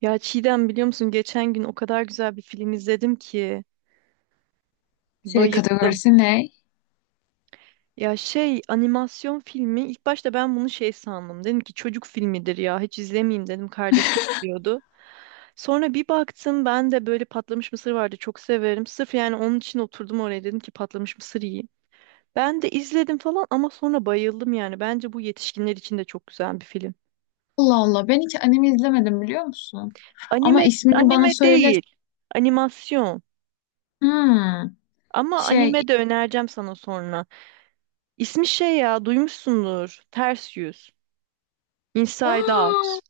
Ya Çiğdem, biliyor musun, geçen gün o kadar güzel bir film izledim ki Şey bayıldım. kategorisi ne? Ya şey, animasyon filmi, ilk başta ben bunu şey sandım. Dedim ki çocuk filmidir ya, hiç izlemeyeyim dedim, kardeşim izliyordu. Sonra bir baktım, ben de böyle patlamış mısır vardı, çok severim. Sırf yani onun için oturdum oraya, dedim ki patlamış mısır yiyeyim. Ben de izledim falan, ama sonra bayıldım yani. Bence bu yetişkinler için de çok güzel bir film. Allah Allah, ben hiç anime izlemedim, biliyor musun? Ama Anime. ismini bana Anime söyle. değil. Animasyon. Hmm, Ama şey. anime de önereceğim sana sonra. İsmi şey, ya duymuşsundur. Ters Yüz. Inside Aa, Out.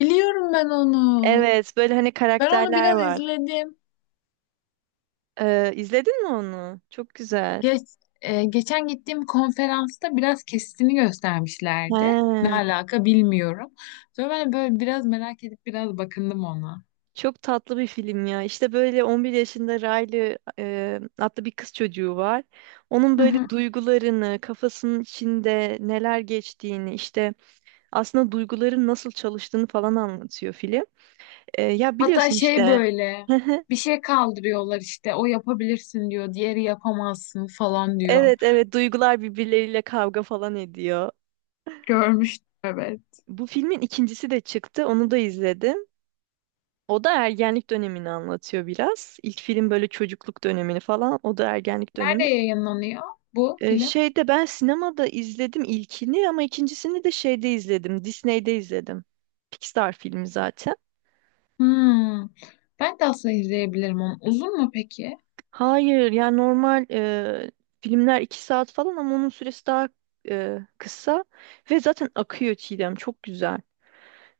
biliyorum ben onu. Evet, böyle hani Ben onu karakterler biraz var. izledim. İzledin mi onu? Çok güzel. Geç, Geçen gittiğim konferansta biraz kesitini He, göstermişlerdi. Ne alaka bilmiyorum. Sonra ben böyle biraz merak edip biraz bakındım ona. çok tatlı bir film ya. İşte böyle 11 yaşında Riley adlı bir kız çocuğu var. Onun Hı hı. böyle duygularını, kafasının içinde neler geçtiğini, işte aslında duyguların nasıl çalıştığını falan anlatıyor film. Ya, Hatta biliyorsun şey işte. böyle bir şey kaldırıyorlar, işte o yapabilirsin diyor, diğeri yapamazsın falan diyor. Evet, evet, duygular birbirleriyle kavga falan ediyor. Görmüştüm, evet. Bu filmin ikincisi de çıktı. Onu da izledim. O da ergenlik dönemini anlatıyor biraz. İlk film böyle çocukluk dönemini falan. O da ergenlik Nerede dönemi. yayınlanıyor bu film? Şeyde ben sinemada izledim ilkini, ama ikincisini de şeyde izledim. Disney'de izledim. Pixar filmi zaten. Hmm. Ben de aslında izleyebilirim onu. Uzun mu peki? Hayır yani normal filmler 2 saat falan, ama onun süresi daha kısa. Ve zaten akıyor, Çiğdem. Çok güzel.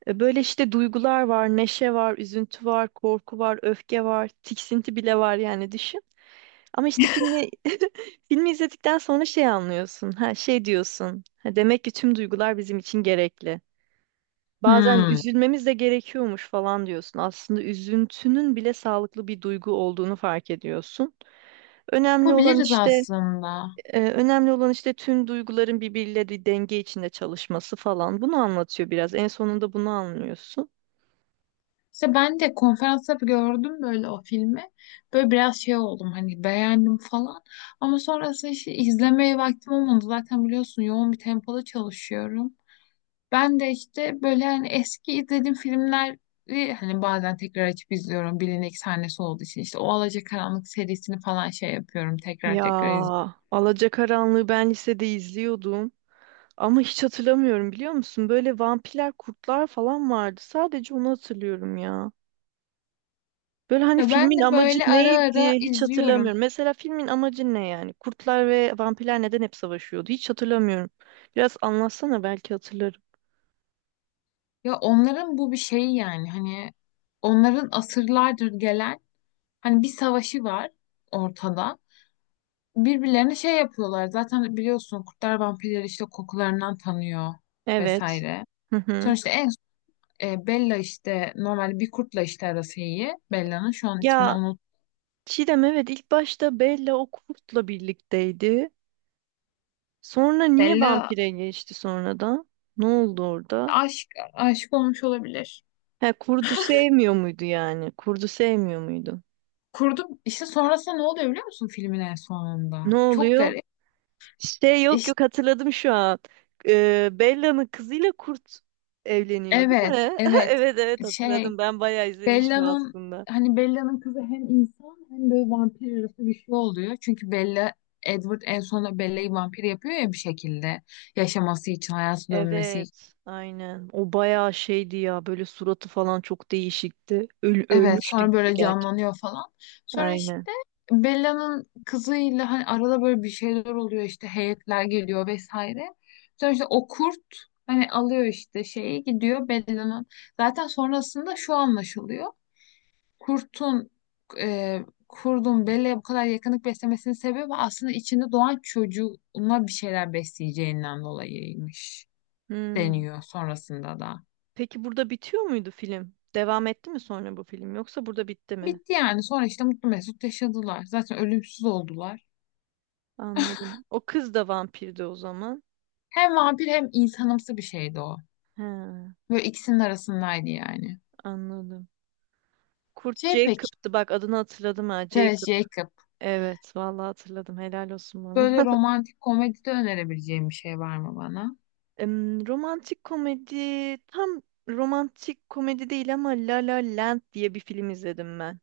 Böyle işte duygular var, neşe var, üzüntü var, korku var, öfke var, tiksinti bile var, yani düşün. Ama işte filmi filmi izledikten sonra şey anlıyorsun. Ha, şey diyorsun. Ha, demek ki tüm duygular bizim için gerekli. Bazen Hmm. üzülmemiz de gerekiyormuş falan diyorsun. Aslında üzüntünün bile sağlıklı bir duygu olduğunu fark ediyorsun. Önemli olan Yapabiliriz işte aslında. önemli olan işte tüm duyguların birbiriyle bir denge içinde çalışması falan. Bunu anlatıyor biraz. En sonunda bunu anlıyorsun. İşte ben de konferansta gördüm böyle o filmi. Böyle biraz şey oldum, hani beğendim falan. Ama sonrasında işte izlemeye vaktim olmadı. Zaten biliyorsun, yoğun bir tempoda çalışıyorum. Ben de işte böyle hani eski izlediğim filmleri hani bazen tekrar açıp izliyorum, bilinek sahnesi olduğu için işte o Alacakaranlık serisini falan şey yapıyorum, tekrar Ya, tekrar izliyorum. Alacakaranlığı ben lisede izliyordum. Ama hiç hatırlamıyorum, biliyor musun? Böyle vampirler, kurtlar falan vardı. Sadece onu hatırlıyorum ya. Böyle hani Ya ben filmin de amacı böyle ara neydi, ara hiç izliyorum. hatırlamıyorum. Mesela filmin amacı ne yani? Kurtlar ve vampirler neden hep savaşıyordu? Hiç hatırlamıyorum. Biraz anlatsana, belki hatırlarım. Ya onların bu bir şeyi, yani hani onların asırlardır gelen hani bir savaşı var ortada. Birbirlerine şey yapıyorlar, zaten biliyorsun, kurtlar vampirleri işte kokularından tanıyor Evet. vesaire. Hı hı. Sonuçta en Bella işte normal bir kurtla işte arası iyi. Bella'nın şu an ismini Ya unut. Çiğdem, evet, ilk başta Bella o kurtla birlikteydi. Sonra niye Bella, vampire geçti sonradan? Ne oldu orada? aşk aşık olmuş olabilir. He, kurdu sevmiyor muydu yani? Kurdu sevmiyor muydu? Kurdu işte sonrasında ne oluyor biliyor musun filmin en sonunda? Ne Çok oluyor? garip. Şey, yok, İşte yok, hatırladım şu an. Bella'nın kızıyla kurt evleniyor değil evet, mi? evet, Evet, evet, şey, hatırladım. Ben bayağı izlemişim Bella'nın, aslında. hani Bella'nın kızı hem insan hem böyle vampir arası bir şey oluyor. Çünkü Bella Edward en sonunda Bella'yı vampir yapıyor ya bir şekilde, yaşaması için, hayatı dönmesi. Evet, aynen. O bayağı şeydi ya, böyle suratı falan çok değişikti. Öl Evet ölmüştü sonra gibi, böyle gerçekten. canlanıyor falan. Sonra Aynen. işte Bella'nın kızıyla hani arada böyle bir şeyler oluyor, işte heyetler geliyor vesaire. Sonra işte o kurt hani alıyor işte şeyi, gidiyor Bella'nın. Zaten sonrasında şu anlaşılıyor. Kurtun e, Kurdun Bella'ya bu kadar yakınlık beslemesinin sebebi aslında içinde doğan çocuğuna bir şeyler besleyeceğinden dolayıymış, Hmm. deniyor sonrasında da. Peki burada bitiyor muydu film? Devam etti mi sonra bu film, yoksa burada bitti mi? Bitti yani, sonra işte mutlu mesut yaşadılar. Zaten ölümsüz oldular. Anladım. O kız da vampirdi o zaman. Hem vampir hem insanımsı bir şeydi o. Ha, Böyle ikisinin arasındaydı yani. anladım. Kurt Şey peki, Jacob'tu, bak adını hatırladım, ha Tess Jacob. Jacob. Evet, vallahi hatırladım, helal olsun Böyle bana. romantik komedide önerebileceğim bir şey var mı bana? Romantik komedi, tam romantik komedi değil, ama La La Land diye bir film izledim ben.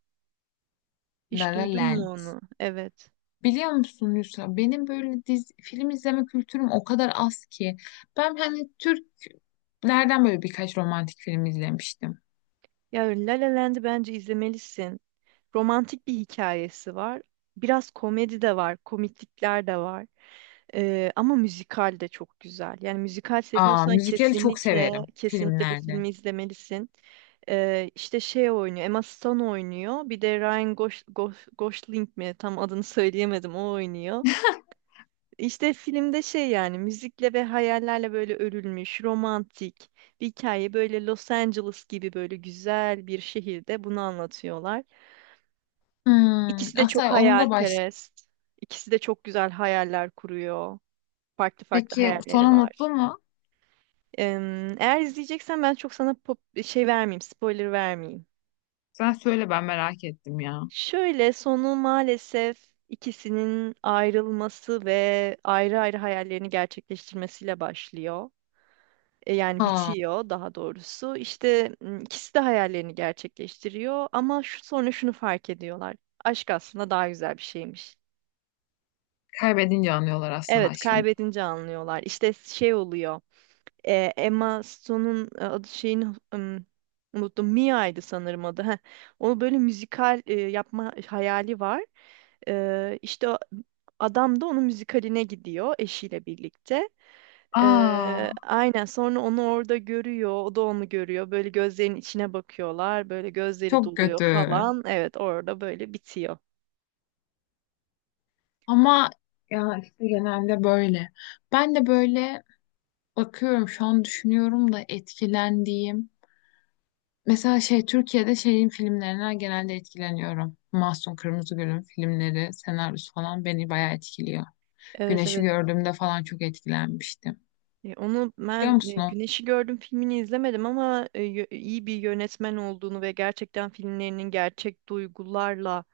La Hiç La duydun mu Land. onu? Evet. Biliyor musun Yusra, benim böyle dizi, film izleme kültürüm o kadar az ki. Ben hani Türklerden böyle birkaç romantik film izlemiştim. Ya, La La Land'i bence izlemelisin. Romantik bir hikayesi var. Biraz komedi de var, komiklikler de var. Ama müzikal de çok güzel. Yani müzikal Aa, seviyorsan müzikali çok kesinlikle, severim kesinlikle bu filmlerde. filmi izlemelisin. İşte şey oynuyor, Emma Stone oynuyor. Bir de Ryan Gosling mi? Tam adını söyleyemedim. O oynuyor. İşte filmde şey, yani müzikle ve hayallerle böyle örülmüş, romantik bir hikaye. Böyle Los Angeles gibi böyle güzel bir şehirde bunu anlatıyorlar. Hmm, İkisi de çok Asay onu da baş... hayalperest. İkisi de çok güzel hayaller kuruyor. Farklı farklı Peki hayalleri sonu var. mutlu mu? Eğer izleyeceksen ben çok sana spoiler vermeyeyim. Sen söyle, ben merak ettim ya. Şöyle sonu maalesef ikisinin ayrılması ve ayrı ayrı hayallerini gerçekleştirmesiyle başlıyor. Yani Aa, bitiyor daha doğrusu. İşte ikisi de hayallerini gerçekleştiriyor, ama sonra şunu fark ediyorlar. Aşk aslında daha güzel bir şeymiş. kaybedince anlıyorlar aslında Evet, aşkını. kaybedince anlıyorlar. İşte şey oluyor. Emma Stone'un adı şeyini ım, unuttum. Mia'ydı sanırım adı. Heh. Onu böyle müzikal yapma hayali var. İşte adam da onun müzikaline gidiyor eşiyle birlikte. Aa, Aynen sonra onu orada görüyor. O da onu görüyor. Böyle gözlerin içine bakıyorlar. Böyle gözleri çok doluyor kötü. falan. Evet, orada böyle bitiyor. Ama ya işte genelde böyle. Ben de böyle bakıyorum şu an, düşünüyorum da etkilendiğim. Mesela şey, Türkiye'de şeyin filmlerinden genelde etkileniyorum. Mahsun Kırmızıgül'ün filmleri, senaryosu falan beni bayağı etkiliyor. Evet, Güneşi evet. gördüğümde falan çok etkilenmiştim. Onu Biliyor ben musun? O? Güneşi Gördüm filmini izlemedim, ama iyi bir yönetmen olduğunu ve gerçekten filmlerinin gerçek duygularla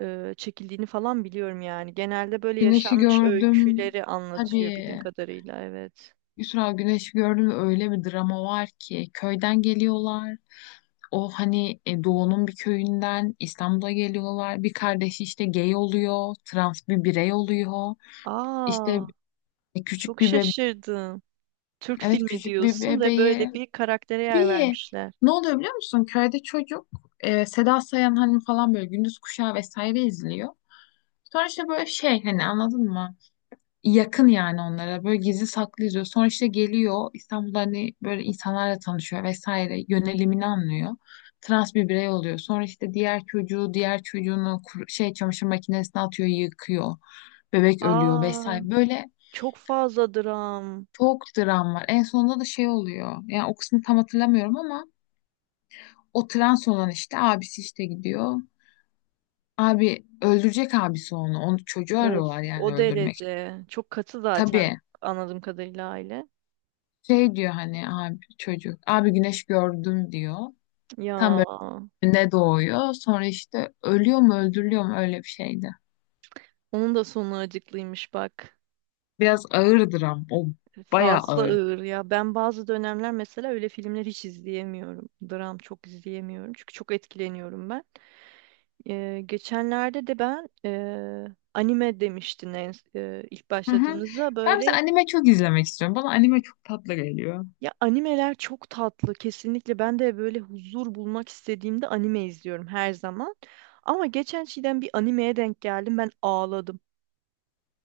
çekildiğini falan biliyorum yani. Genelde böyle Güneşi yaşanmış gördüm. öyküleri anlatıyor bildiğim Tabii. kadarıyla, evet. Yusra, Güneş gördüm ve öyle bir drama var ki, köyden geliyorlar. O hani doğunun bir köyünden İstanbul'a geliyorlar. Bir kardeşi işte gay oluyor, trans bir birey oluyor. İşte Aa, küçük çok bir bebe şaşırdım. Türk evet, filmi küçük bir diyorsun ve bebeği. böyle bir karaktere yer Bir vermişler. ne oluyor biliyor musun? Köyde çocuk Seda Sayan hani falan böyle gündüz kuşağı vesaire izliyor. Sonra işte böyle şey, hani anladın mı? Yakın yani onlara, böyle gizli saklı izliyor. Sonra işte geliyor, İstanbul'da hani böyle insanlarla tanışıyor vesaire, yönelimini anlıyor. Trans bir birey oluyor. Sonra işte diğer çocuğu, diğer çocuğunu çamaşır makinesine atıyor yıkıyor. Bebek ölüyor Aa, vesaire. Böyle çok fazla dram. çok dram var. En sonunda da şey oluyor. Yani o kısmı tam hatırlamıyorum ama o trans olan işte abisi işte gidiyor. Abi öldürecek, abisi onu. Onu, çocuğu Of, arıyorlar yani o öldürmek. derece. Çok katı zaten, Tabii. anladığım kadarıyla aile. Şey diyor hani, abi çocuk. Abi güneş gördüm diyor. Ya. Tam böyle doğuyor. Sonra işte ölüyor mu öldürülüyor mu, öyle bir şeydi. Onun da sonu acıklıymış bak. Biraz ağırdır ama o bayağı Fazla ağır. ağır ya. Ben bazı dönemler mesela öyle filmler hiç izleyemiyorum. Dram çok izleyemiyorum. Çünkü çok etkileniyorum ben. Geçenlerde de ben anime demiştin ilk Hı hı. başladığımızda Ben mesela böyle, anime çok izlemek istiyorum. Bana anime çok tatlı geliyor. ya, animeler çok tatlı kesinlikle. Ben de böyle huzur bulmak istediğimde anime izliyorum her zaman. Ama geçen şeyden bir animeye denk geldim. Ben ağladım.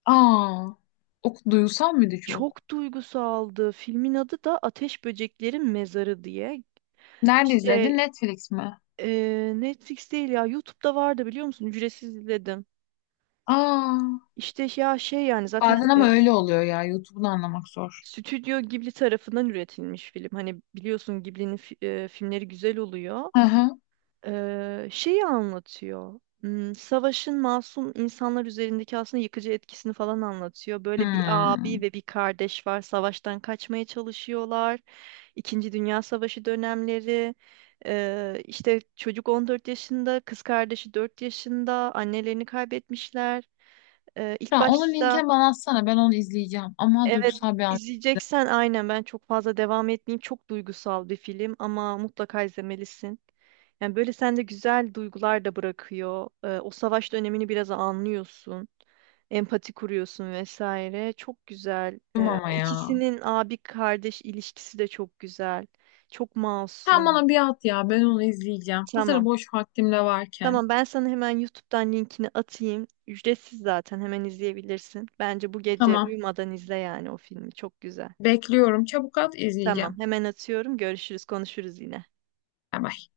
Aa, o duysal mıydı çok? Çok duygusaldı. Filmin adı da Ateş Böceklerin Mezarı diye. Nerede İşte izledin? Netflix mi? Netflix değil ya, YouTube'da vardı, biliyor musun? Ücretsiz izledim. Aa, İşte ya şey, yani zaten bazen ama öyle oluyor ya. YouTube'unu anlamak zor. Stüdyo Ghibli tarafından üretilmiş film. Hani biliyorsun, Ghibli'nin filmleri güzel oluyor. Hı hı. Şeyi anlatıyor. Savaşın masum insanlar üzerindeki aslında yıkıcı etkisini falan anlatıyor. Böyle bir Hmm. abi ve bir kardeş var. Savaştan kaçmaya çalışıyorlar. İkinci Dünya Savaşı dönemleri. İşte çocuk 14 yaşında, kız kardeşi 4 yaşında. Annelerini kaybetmişler. İlk Ya onun başta linkini bana atsana. Ben onu izleyeceğim. Ama Evet, duygusal bir izleyeceksen aynen, ben çok fazla devam etmeyeyim. Çok duygusal bir film, ama mutlaka izlemelisin. Yani böyle sende güzel duygular da bırakıyor. O savaş dönemini biraz anlıyorsun. Empati kuruyorsun vesaire. Çok güzel. anlattım ama ya. İkisinin abi kardeş ilişkisi de çok güzel. Çok Sen masum. bana bir at ya, ben onu izleyeceğim. Hazır Tamam. boş vaktim de varken. Tamam, ben sana hemen YouTube'dan linkini atayım. Ücretsiz zaten hemen izleyebilirsin. Bence bu gece Tamam, uyumadan izle yani o filmi. Çok güzel. bekliyorum, çabuk at Tamam, izleyeceğim. hemen atıyorum. Görüşürüz, konuşuruz yine. Bay bay.